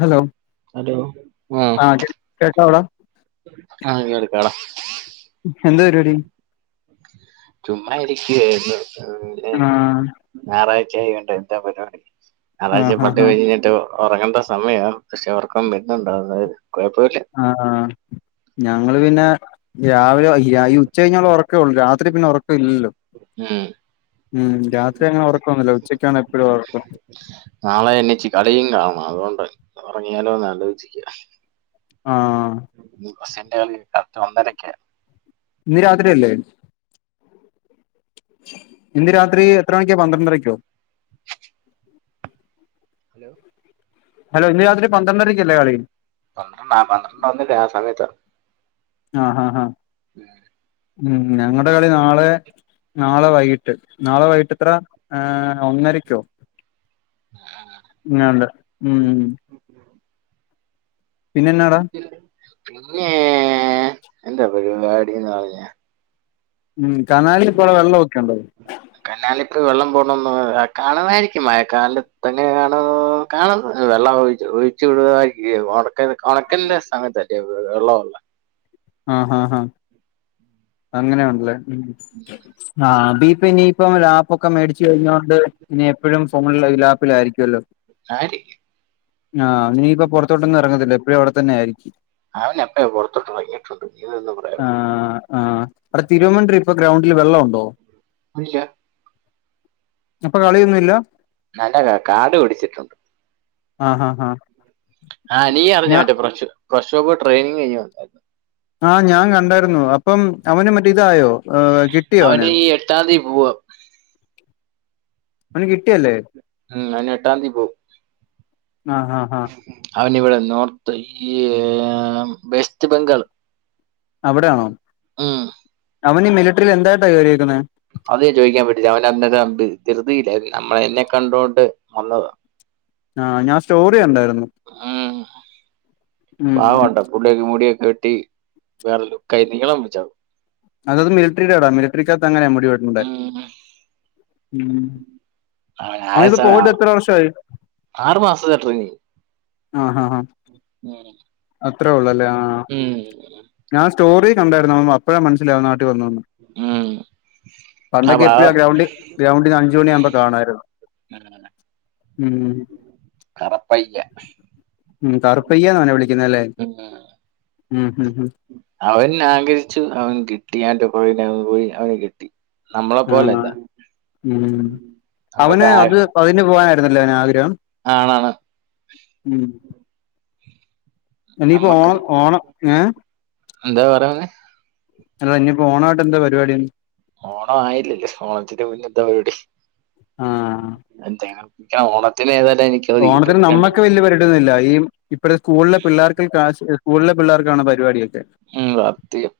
Hello hello ആഹ് ആഹ് ശരി കേട്ടോള്ളൂ ആഹ് കേൽക്കാടാ എന്താ പരിപാടി ചുമ്മാ ഇരിക്കുവായിരുന്നു പിന്നെ ആഹ് ഞായറാഴ്ച ആയ കൊണ്ട എന്താ പരിപാടി അതാച്ച ആഹ് പട്ട് ആഹ് ആഹ് കഴിഞ്ഞിട്ടോ ഉറങ്ങേണ്ട സമയാ പക്ഷെ ഉർക്കും ബന്നണ്ടാവുന്ന കുഴപ്പമില്ല ആഹ് ആഹ് ഞങ്ങള് പിന്നെ രാവിലെ ഈ ആഹ് ഉച്ച കഴിഞ്ഞ ഉറ ക്ക ഉള്ളൂ രാത്രി പിന്നെ ഉറക്കം ഇല്ലല്ലോ ഉം ഉം രാത്രി അങ്ങനെ ഉറക്കൊന്നുമില്ല ഉച്ചയ്ക്കാണ് എപ്പോഴും ഉറക്കം നാളെ എന്നിച്ച് കളിയും കാണണം അതുകൊണ്ട് ഇറങ്ങിയാലോ ആലോചിച്ചിരിക്ക ആഹ് ഉം മസെന്റ കളി കറക്റ്റ് ഒന്നരക്ക ഇന്ന് രാത്രിയല്ലേ ഇന്ന് രാത്രി എത്ര മണിക്കാ പന്ത്രണ്ടരക്കോ ലോ ഹലോ ഇന്ന് രാത് പന്ത്രണ്ടരക്കല്ലേ കളി പന്ത്രണ്ട പന്ത്രണ്ട ഒന്നിന് ആ സമയത്ത ആഹ് ആഹ് ആഹ് ഉം ഞങ്ങടെ കളി നാളെ നാളെ വൈകിട്ട് നാളെ വൈകിട്ട് എത്ര ഏഹ് ഒന്നരയ്ക്കോ ആഹ് ആഹ് ങ്ങട് ഉം പിന്നെന്നാടാ പിന്നേ എന്താ പരിപാടിന്ന് പറഞ്ഞ ഉം കനാലി ഇപ്പോലെ വെള്ളമൊക്കെയുണ്ടോ കനാലിപ്പ വെള്ളം പോണന്ന് കാണതായിരിക്കും മയ കാലിൽ ഇ തങ്ങെ കാണോ കാണണം വെള്ളം ഒഴിച്ചു ഒഴിച്ചു വിടുവായിക്കൂ ഉണക്കൻ്റെ ഉണക്കൻ്റെ സഥലത്തല്ലേ വെള്ളമുള്ളേ ആഹ് ആഹ് ആഹ് അങ്ങനെ ഉണ്ടല്ലേ ഉം ആഹ് ഇത് ഇപ്പ ഇനിയിപ്പം ലാപ്പൊക്കെ മേടിച്ചു കഴിഞ്ഞോണ്ട് ഇനി എപ്പോഴും ഫോണില ലാപ്പിലായിരിക്കുല്ലോ ആയിരിക്കും ആഹ് ഇനിയിപ്പൊ പുറത്തോട്ടൊന്നും ഇറങ്ങത്തില്ല എപ്പോഴും അവിടെത്തന്നെയായിരിക്കും അവനപ്പ പുറത്തോട്ട് ഇറങ്ങിട്ടുണ്ട് ഇത് എന്താ പറയാ ആഹ് ആഹ് അടെ തിരുവമണ്ടരി ഇപ്പൊ ഗ്രൗണ്ടില് വെള്ളം ഉണ്ടോ ഇല്ലാ ഇപ്പൊ കളിയൊന്നുമില്ല നല്ല കാട് പിടിച്ചിട്ടുണ്ട് ആഹ് ആഹ് ആഹ് ആഹ് നീ അറിഞ്ഞാ ഞാ മറ്റേ ഫ്രഷ് പ്രശോബ് ട്രെയിനിങ് കഴിഞ് വന്നായിരുന്നു ആഹ് ഞാൻ കണ്ടായിരുന്നു അപ്പം അവന് മറ്റേ ഇതായോ കിട്ടിയോ അവന് ഈ എട്ടാം തീയതി പോവാ അവന് കിട്ടിയല്ലേ ഉം അവൻ ഏട്ടന്തീയതി പോകും ആഹ് ആഹ് ആഹ് അവനി ഇവിടെ നോർത്ത് ഈ വെസ്റ്റ് ബംഗാൾ അവിടെയാണോ ഉം അവൻ ഈ മിലിറ്ററിയിൽ എന്തയ്ട്ടാ ജോലിടക്കുന്നെ അത ചോദിക്കാൻ പറ്റില്ല അവന് അന്നേരം ധൃതിയില്ആയിരുന്നു നമ്മള എന്നെ കണ്ടോണ്ട് വന്നതാ ആഹ ഞാൻ സ്റ്റോറി കണ്ടായിരുന്നു ഉംപാവം ഉം ആണ്ട ടിയൊക്കെ മുടിയൊക്കെ വെട്ടി വേറെ ലുക്കായ് നീളംവച്ചവനു അതത് മിലിറ്ററിടെ ആടാ മിലിറ്ററിക്കാത്ത് അങ്ങനെയാ മുടി വെട്ടണ്ടെ ഉം ആ അവനിപ്പോ അയസമയം പോയിട്ട് എത്ര വർഷമായി ആറു മാസ ട്രെയിനിങ് ആഹ് ആഹ് ആഹ് ഉം അത്രേയൊള്ളല്ലേ ആ ഞാൻ സ്റ്റോറി കണ്ടായിരുന്നു അം അപ്പോഴാ മനസ്സിലായ അവൻ നാട്ടിൽ വന്നന്ന് ഉം [inaudible] പണ്ടൊക്കെ എപ്പോഴും ആ ഗ്രൗണ്ടിൽ ഗ്രൗണ്ടിൽ അഞ്ച് മണി ആവുമ്പോ കാണായിരുന്നു ഉം കറപ്പയ്യ ഉം കറുപ്പയ്യാന്ന നവനെ വിളിക്കുന്നല്ലേ ഉം ഉംഉം അവൻ ആഗ്രഹിച്ചു അവൻ കിട്ടി ആന്റെ [unintelligible] പോയി അവന് കിട്ടി നമ്മളെ ആ പോല അല്ല നമ്മക്ക് ആ അപ്പ അതിന് പോകാനായിരുന്നല്ലെ അവന് ആഗ്രഹം ആണാണ് ഉം ഇനീപ്പോ നമ്മക്ക് ഓണം ഓണം ഏഹ് എന്താ പറയാൻ വന്നെ അല്ലാ ഇനിപ്പോ ഓണമായിട്ട് എന്താ പരിപാടിന്ന് ഓണം ആയില്ലല്ലേ ഓണത്തിന്റെ മുന്നെ എന്താ പരിപടി ആഹ് എന്തങ്ങ ഓണത്തിന് ഏതായാലും എനിക്ക് അവധി ഓണത്തിന് കിട്ടും രണ്ടും നമ്മൾക്ക് വല്യ പരിപാടിന്നുമില്ല ഈ ഇപ്പഴ്ത്ത സ്കൂളിലെ പിള്ളേർക്ക് സ്കൂളിലെ പിള്ളേർക്കാണ് പരിപാടിയൊക്കെ ഉം സത്യം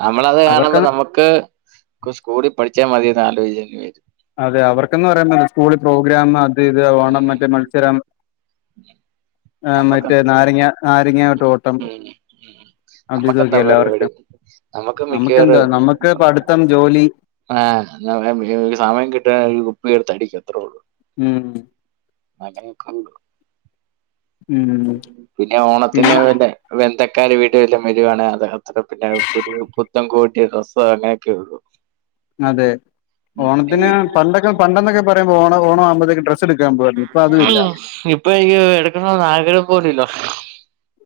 നമ്മളത് അവർക്ക് കാണുമ്പോ നമ്മു ക്ക് സ്കൂളിൽ പഠിച്ചാ മതിന്ന് ആലോയ്ച്ച് അതെ അവർക്കന്ന് പറയുമ്പ സ്കൂളിൽ പ്രോഗ്രാം അത് ഇത് ഉം ഓണം മറ്റേ മത്സരം ആ നമ്മക്ക് മറ്റേ നാരങ്ങ നാരങ്ങട്ട ഓട്ടം ഉം ഉം അത് നമ്മക്കെന്താ ഇതൊക്കെ അല്ലെവർക്ക് പരിപാടി നമുക്ക് നമുക്കെന്താ മിക്കവാറും നമ്മുക്ക് പഠിത്തം ജോലി ആഹ് സമയം കിട്ടിയ ഒരു കുപ്പിഎടുത്ത് അടിക്കും അത്രേള്ളൂ ഉം അങ്ങനെക്കെ ഉം പിന്നെ പിന്നെ ഓണത്തിന് വേണ്ടേ ബന്ധുക്കാർ വീട്ടിൽ വല്ല വരുവാണ് അത് [unintelligible] പിന്നെ പുത്തൻകോട്ടി ഡ്രസ്സ്‌ അങ്ങനെയൊക്കെ ഉള്ളു അതെ ഉം ഓണത്തിന് പണ്ടൊക്കെ പണ്ടെന്നൊക്കെ പറയുമ്പോ ഓണ ഓണാമ്പോഴതെക്ക് ഡ്രസ് എടുക്കൻ പോകുവാരുന്നു ഇപ്പ അതുമില്ല ഇപ്പൊ ഈ എടക്കണന്ന് ആഗ്രഹം പോലും ഇല്ല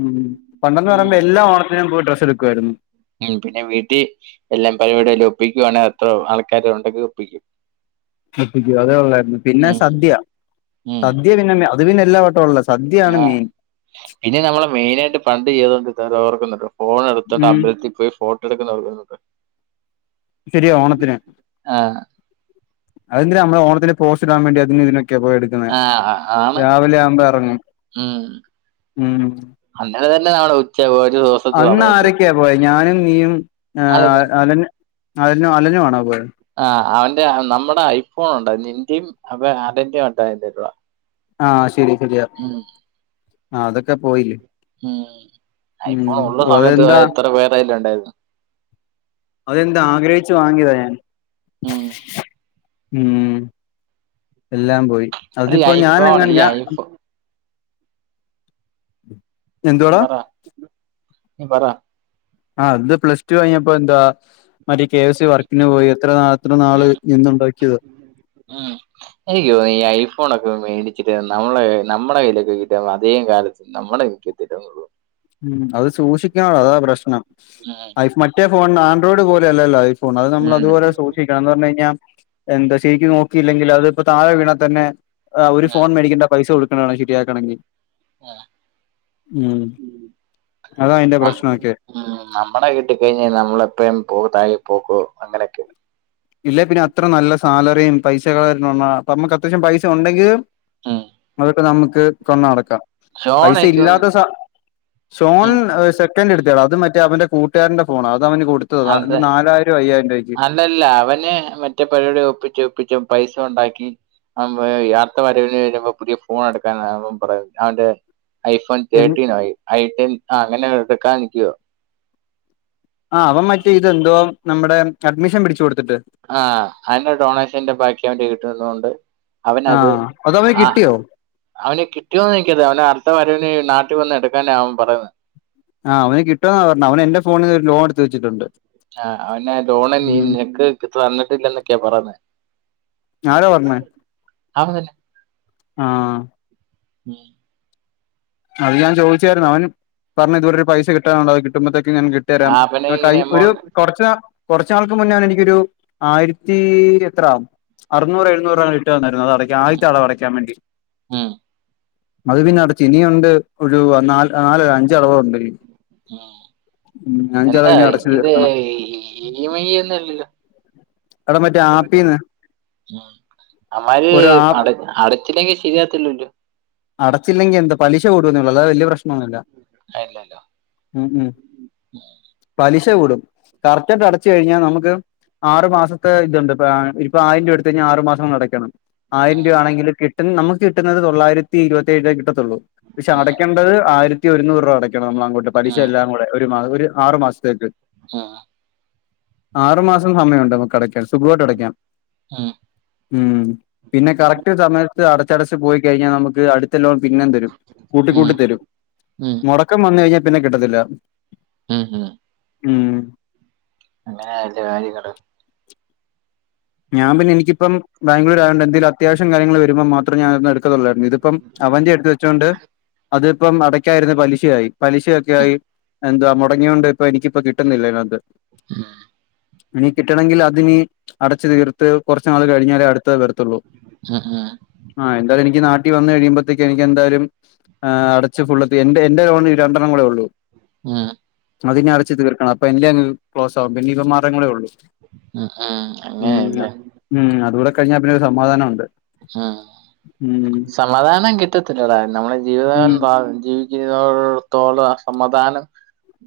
ഉം പണ്ടെന്ന് പറയുമ്പോ എല്ലാ ഓണത്തിനും പോയി ഡ്രസ്സ് എടുക്കുവായിരുന്ന് ഉം പിന്നെ വീട്ടിൽ എല്ലാം പരിപാടി ല്ലാ ഒപ്പിക്കുവാണെ അത്രോ ആൾക്കാര് ഒണ്ടെങ്കിൽ ഒപ്പിക്കും പ്പിക്കൂ അതേ ഉള്ളതായിരുന്നു പിന്നെ ഉം സദ്യ ഉം സദ്യ പിന്നെ അത് പിന്നെ എല്ലാ വട്ടവും ഉള്ള സദ്യയാണ് ആഹ് മെയിൻ പിന്നെ നമ്മള മെയിന ആയിട്ട് പണ്ട് ചെയ്തോണ്ട് ഇരന്ന ഓർക്കുന്നുണ്ടൊ ഫോൺ എടുത്തോണ്ട് ഉം അമ്പലത്തിൽ പോയി ഫോട്ടോ എടുക്കുന്ന ശരിയാ ഓണത്തിന് ആഹ് അത് എന്തിനാ നമ്മള് ഓണത്തിന് പോസ്റ്റ് ഇടാൻ വേണ്ടി അതിന് ഇതിനൊക്കെ പോയത് ക്കന്ന ആഹ് ആണ് രാവിലെ ആവുമ്പോ ഇറങ്ങും ഉം ഉം അങ്ങനെ തന്നെ നമ്മടെ ഉച്ചയാവും ഒരു അന്ന് സമയം പോകും ആരൊക്കെയാ പോയ ഞാനും നീയും അല്ലല്ലോ അല അലും അലനും ആണോ പോയെ ആ അവന്റെ നമ്മുടെ ഐഫോൺ ഉണ്ടായി നിന്റേം അ അവന്റേം ഉണ്ടായിരുന്നെ ആഹ് ശരി ശെരിയാ ആ അതൊക്കെ പോയിലെ ഉം ഐഫോൺ മ് ഉള്ള ഓ സമയത്ത് അതെന്താ എത്ര പേരെയ്യിലോണ്ടായിരുന്നു അതെന്ത്‌ ആഗ്രഹിച്ചു വാങ്ങിയതാ ഞാൻ ഉം ഉം എല്ലാം പോയി അത് ഈ അതിപ്പോ ഞാൻ ഐഫോൺ എങ്ങെ ഈ ഞാൻ ഐഫോൺ എന്തുവാടാ പറ നീ പറ ആഹ് അത് പ്ലസ് ടു കഴിഞ്ഞപ്പോ എന്താ മറ്റെ കെ എഫ് സി വർക്കിന് പോയി എത്ര എത്ര നാള് നിന്ന് ഉണ്ടാക്കിയതാ മ് എനിക്ക് തോന്ന ഈ ഐഫോണൊക്കെ മേടിച്ചിട്ട് നമ്മളെ നമ്മടെ കയ്യിലൊക്കെ കിട്ടിയാ അധിക കാലത്ത് നമ്മളെ എനിക്ക് തരൂള്ളു മ് അത് സൂക്ഷിക്കണോടാ അതാ പ്രശ്നം ഉം മറ്റേ ഫോൺ ആൻഡ്രോയിഡ് പോലെയല്ലലോ ഐ ഫോൺ അത് ഉം നമ്മളതുപോലെ സൂക്ഷിക്കണം എന്ന് പറഞ്ഞേയിഞ്ഞാൽ ക എന്താ ശരിക്കക്ക് നോക്കിയില്ലെങ്കിൽ അത് ഇപ്പൊ താഴെ വീണാത്തന്നെ ഒരു ഉം ഉം ഫോൺ മേടിക്കേണ്ട പൈസ കൊടുക്കണാമെടാ ശരിയാക്കണെങ്കിൽ മ് [unintelligible] ഉം നമ്മടെ കൈ കിട്ടിക്കഴിഞ്ഞാൽ നമ്മളെപ്പഴും പോ താഴെ പോക്കോ അങ്ങനൊക്കെയാ ഇല്ലേ പിന്നെ അത്ര നല്ല സാലറിയും പൈസകൾ [unintelligible] അത്യാവശ്യം പൈസ ഉണ്ടെങ്കിൽ ഉം അതൊക്കെ നമുക്ക് കൊണ്ട് നടക്കാം പൈസ ഷോണക്ക് ഇല്ലാത്ത സ സോൺ ഉം സെക്കന്റ് എടുത്തെയെടാ അത് മറ്റേ അവന്റെ കൂട്ട് കൂട്ടുകാരന്റെ ഫോണാ അതവന് കൊടുത്തതാ അത് നാലായിരം അയ്യായിരം രൂപയ്ക്ക് അല്ലല്ലാ അവന് മറ്റേ പരിപാടി ഒപ്പിച്ച് ഒപ്പിച്ചു അവൻ പൈസ ഉണ്ടാക്കി അവൻ പറയാ അടുത്ത വരവിന് വരുമ്പോ പുതിയ ഫോൺ എടുക്കാനാ അവൻ പറയുന്നെ അവന്റെ ഐഫോൺ എന്ന് തേർട്ടീനോ ഐ ടെൻ ആ അങ്ങനെ ഒരെണ്ണം എടുക്കാൻ നിക്കുവോ ആ അവൻ മറ്റേ ഇതെന്തോ നമ്മടെ അഡ്മിഷൻ പിടിച്ചു കൊടുത്തിട്ട് ആഹ് അതിന്റെ ഡൊണേഷന്റെ ബാക്കി അവന്റെൽ കിട്ടുന്നൊണ്ട് അവനത് അതവന് ആ കിട്ടിയോ? അവന് കിട്ടിയോന്നോ [unintelligible] അവന് അടുത്ത വരവിനു നാട്ടിൽ വന്ന് എടുക്കാനാ അവൻ പറയുന്നെ ആഹ് അവന് കിട്ടോന്നാ പറഞ്ഞത് അവന് എന്റെ ഫോണീന്ന് ഒരു ലോണെടുത്ത് വെച്ചിട്ടുണ്ട് ആഹ് അവനെ ലോണെ നീ ഉം നിനക്ക് തന്നിട്ടില്ലന്നൊക്കെയാ പറയുന്നെ ആരാ പറഞ്ഞെ അവൻ തന്നെ ആഹ് [inaudible] അത് ഞാൻ ചോദിച്ചായിരുന്നു അവൻ പറഞ്ഞ് ഇതുവരെ ഒരു പൈസ കിട്ടാനുണ്ട് അത് കിട്ടുമ്പോഴത്തേക്ക് ഞാൻ ആ ഇട്ടേരാം അവനെ ഇങ്ങനെ കയ്യി ഒരു എമൗണ്ട് കൊറച്ച് നാ [inaudible] കൊറച്ച് നാൾക്ക് മുന്നേ അവൻ എനിക്കൊരു ആയിരത്തി എത്ര അറുന്നൂറ് എഴുന്നൂര് ഇട്ട് തന്നിരുന്നു അത് അടക്കാൻ ഉം ആദ്യത്തെ അടവ് അടക്കാൻ വേണ്ടി ഉം അത് പിന്നെ അടച്ച് ഇനിയും ഉണ്ട് ഒരു നാല് നാലല്ല അഞ്ച് അടവോണ്ടോയി ഉം. മ് എന്താ അഞ്ചടവ് ഇനി അടച്ചു ഇത് തീർക്കണം ഇ എം ഐ ഒന്നും അല്ലല്ലോ എടാ മറ്റേ ആപ്പീന്ന് അവമ്മാര് ഒരു ആപ്പ് അട അട എത്തില്ലെകിൽ ശരിയാവത്തില്ലലോ അടച്ചില്ലെങ്കിൽ എന്താ പലിശ കൂടൂന്നെള്ളൂ അല്ലാതെ വലിയ പ്രശ്നൊന്നുല്ല അയില്ലല്ലോ മ് മ് പലിശ കൂടും കറക്റ്റായിട്ടടച്ചു കഴിഞ്ഞാൽ നമുക്ക് ആറു മാസത്തെ ഇതുണ്ട് ഇപ്പ ഇപ്പ ആയിരം രൂപ എടുത്ത കഴിഞ്ഞാൽ ആറ മാസങ്ങൾ നടക്കണം ആയിരം രൂപ ഉം ആണെങ്കിൽ കിട്ടുന്ന നമുക്ക് കിട്ടുന്നത് തൊള്ളായിരത്തി ഇരുപത്തിയേഴു രൂപയെ കിട്ടത്തുള്ളൂ പക്ഷേ അടക്കേണ്ടത് ആയിരത്തി ഒരുന്നൂറ് രൂപ അടക്കണം നമ്മൾ അങ്ങോട്ട് പലിശ ഉം എല്ലാം കൂടെ ഒരു മാസ ഒരു ആറു മാസത്തേക്ക്. [unintelligible] ആറു മാസം സമയമണ്ട് നമുക്കടക്കാൻ സുഖമായിട്ട് അടക്കാം. മ് ഉം പിന്നെ കറക്റ്റ് സമയത്ത് അടച്ചടച്ച് പോയി കഴിഞ്ഞാൽ നമുക്ക് അടു ലോൺ പിന്നെ തരും ഉം ഉം കൂട്ടിക്കൂട്ടി തരും ഉം മുടക്കം വന്ന്കഴിഞ്ഞാൽ പിന്നെ കിട്ടത്തില്ല. ഉം ഹം ഉം അങ്ങനെയ ല്ലെ കാര്യങ്ങൾ. ഞാൻ പിന്നെനിക്കപ്പ ബാംഗ്ലൂർ ആയോണ്ട് എന്തെങ്കിലും അത്യാവശ്യം കാര്യങ്ങൾ വരുമ്പോ മാത്രം ഞാനന്ന് എടുക്ക തൊള്ളായിരുന്നു ഇതിപ്പം. അവൻ്റെയടുത്ത് വെച്ചോണ്ട് അതിപ്പം അടക്കായിരുന്നു പലിശയായി. പലിശൊക്കെ ഉം ആയി എന്തുവാ മുടങ്ങൊണ്ട് ഇപ്പ എനിക്കിപ്പോ കിട്ടുന്നില്ല ഇതിനാത്ത്. [unintelligible] ഇനി കിട്ടണെങ്കിൽ അത്നിനി അടച്ച് തീർത്ത് കുറച്ച് നാൾ കഴിഞ്ഞാലേ അടുത്തേ വരത്തുള്ളൂ. ഉം ഉം ആ് എന്തായാലും എനിക്ക് നാട്ടിൽ വന്ന് കഴിയുമ്പോഴത്തേക്ക് എനിക്ക് എന്തായാലും. ആ് അടച്ച് ഫുള്ള് എ എന്റെ ലോണ് രണ്ടെണ്ണം കൂടെ ഒള്ളൂ. ഉം അതിനി അടച്ച് തീർക്കണം അപ്പൊ എന്റെ അങ് ക്ലോസ് ആകും പിന്നെ ഇവൻ മാറങ്ങളേ ഉള്ളൂ. ഉ ആ ഉം ഉം അതുകൂടെ കഴിഞ്ഞാൽ പിന്നെ ഒരു സമാധാനണ്ട്. ഉം സമാധാനം കിട്ടത്തില്ലടാ നമ്മളെ ഉം ജീവിതകാലം ജീ ജീവനുള്ളിടത്തോളം സമാധാനം.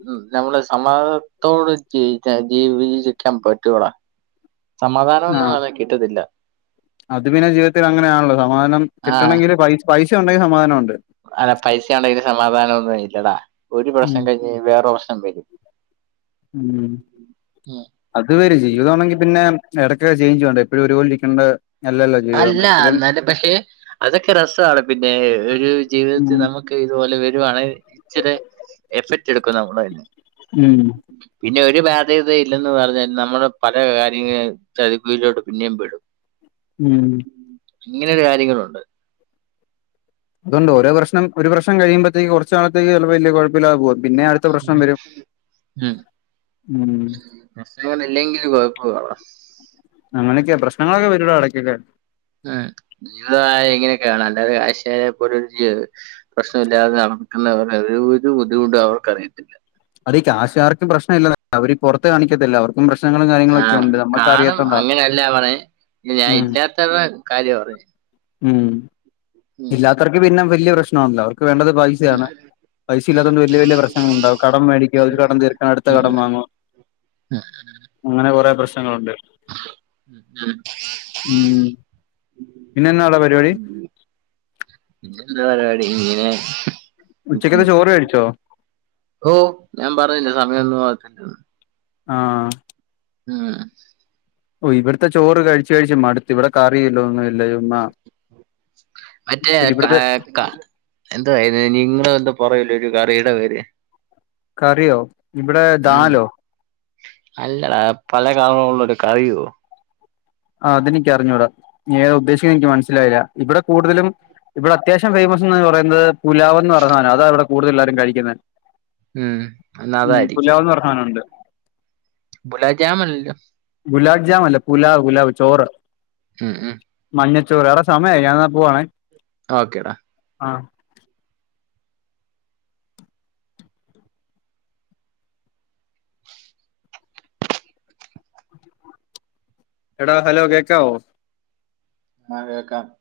ഉ നമ്മള് സമാതാനത്തോടെ ജീ ജീവിക്കാൻ പറ്റോടാ? സമാധാനം ആ ഒന്നും അങ്ങനെ കിട്ടത്തില്ല. അത് പിന്നെ ജീവിതത്തിൽ അങ്ങനെയാണല്ലോ സമാധാനം കിട്ടണമെങ്കിൽ പൈ പൈസ ഉണ്ടെങ്കിൽ സമാധാനം ഉണ്ട്. അന പൈസ ഉണ്ടെങ്കിൽ സമാധാനം ഒന്നും ഇല്ലടാ ഒരു ഉം പ്രശ്നം കഴിഞ് വേറൊരു പ്രശ്നം വരും. ഉ അത് വരും ജീവിതാണെങ്കി. പിന്നെ ഇടയ്ക്കെ ചേഞ്ച് വേ ണ്ടേ എപ്പോഴും ഒരുപോല ഇരിക്കേണ്ട. അല്ലല്ലോ ജീവിതം അല്ല എപ്പോഴും എന്നാല പക്ഷെ അതൊക്കെ രസാണ് പിന്നെ ഒരു ജീവിതത്തിൽ ഉം നമുക്ക്. ഇതുപോലെ വരുവാണെ ഇച്ചിരി എഫക്ട് എടുക്കും നമ്മൾ അതി ഉം പിന്നെ ഒരു ബാധ്യത യും ഇല്ലെന്ന് പറഞ്ഞാൽ നമ്മുടെ പല കാര്യങ്ങളും [unintelligible] പിന്നെയും പെടും. ഉം ഇങ്ങനെൊരു കാര്യങ്ങളുണ്ട്. അതൊണ്ട് ഓരോ പ്രശ്നം ഒരു പ്രശ്നം കഴിയുമ്പത്തേക്ക് കുറച്ച് നാളത്തേക്ക് വല്യ കുഴപ്പിലാതെ പോവും പിന്നെ. പ്രശ്നം വരും ഉം [unintelligible] കുഴപ്പണോ? അങ്ങനൊക്കെ പ്രശ്നങ്ങളൊക്കെ വരു വെടഎടകൊക്കെ. [unintelligible] പ്രശ്നമില്ലാതെ നടക്കുന്നവരു ഒരു ഒരു ബുദ്ധിമുട്ടും അവർക്ക് അറിയത്തില്ല. ഈ കാശുകാർക്കും പ്രശ്നമല്ല അവര് പുറത്ത് കാണിക്കത്തില്ല അവർ. പ്രശ്നങ്ങളും ആ കാര്യങ്ങളൊക്കെ ഉണ്ട് കാണും നമ്മുക്കറിയാത്തോണ്ടാ. അങ്ങനെയല്ല പറഞ്ഞേ ഞാൻ ഇല്ലാത്തവരുടെ കാര്യ പറ േഞ്ഞ? ഉം ഇല്ലാത്തർക്ക് പിന്നെ വലിയ പ്രശ്നാണല്ലോ അവർക്ക് വേണ്ടത് പയിസയാണ്. പൈസ ഇല്ലാത്തൊണ്ട് വലിയ വലിയ പ്രശ്നങ്ങൾണ്ടാവും കടം മേടിക്കും ഒരു കട തീർക്കൻ അടുത്ത ഉം. കടം ഉം. വാങ്ങും. [inaudible] അങ്ങനെ കൊറെേ പ്രശ്നങ്ങളുണ്ട്. [unintelligible] പിന്നെ എന്നടാ പരിപാടി? എന്ത പരിപാടി ഇങ്ങനെ ഉച്ചക്കത്തെ ഇരിക്കുന്നു ചോറു കഴിച്ചോ ഓ ഞാൻ പറഞ്ഞില്ലെ സമയോന്നും [unintelligible] ആഹ് മ് ഓഹ് ഇവിടുത്തെ ചോറ് കഴിച്ച് കഴിച്ച് മടുത്ത് ഇവിടെ കറി ഇല്ല ഒന്നും ഇല്ലയോ മറ്റേ പിന്നെ ക ഇവിടുത്തെ ക എന്തൊ ഇത്‌ നിങ്ങള് എന്തൊ പറയുല്ലൊ ഒരു കറീട പേര് കറിയോ ഇവിടെ ഉം. ദാലോ അല്ലടാ പല കള്റൊള്ളൊരു കറിയോ ആ അതെനിക്കറിഞ്ഞൂടാ നീ ഏതാ ഉദ്ദേശിക്കന്നെനിക്ക് മനസ്സിലായില്ല ഇവിടെ കൂടുതലും ഇവിട അത്യാവശ്യം ഫേമസ് എന്ന് പറയുന്നത് പുലാവെന്ന് പറന്ന സാധനം അതാ ഇവിടെ കൂടുതൽ എല്ലാരും കഴിക്കുന്നെ ഉം. എന്നാ മ് അതായിരിക്കും പുലാവന്ന് പറ സാനോണ്ട് ബുലാജാം അല്ല്ലോ ഗുലാബ് ജാമല്ല പുലാവ് പുലാവ് ചോറ് മ് മ് മഞ്ഞച്ചോറ് എടാ സമയായി ഞാനെന്നാ പോവാണേ ഓക്കെ ടാ ആഹ് എടാ ഹലോ കേക്കാവോ ആ കേക്കാം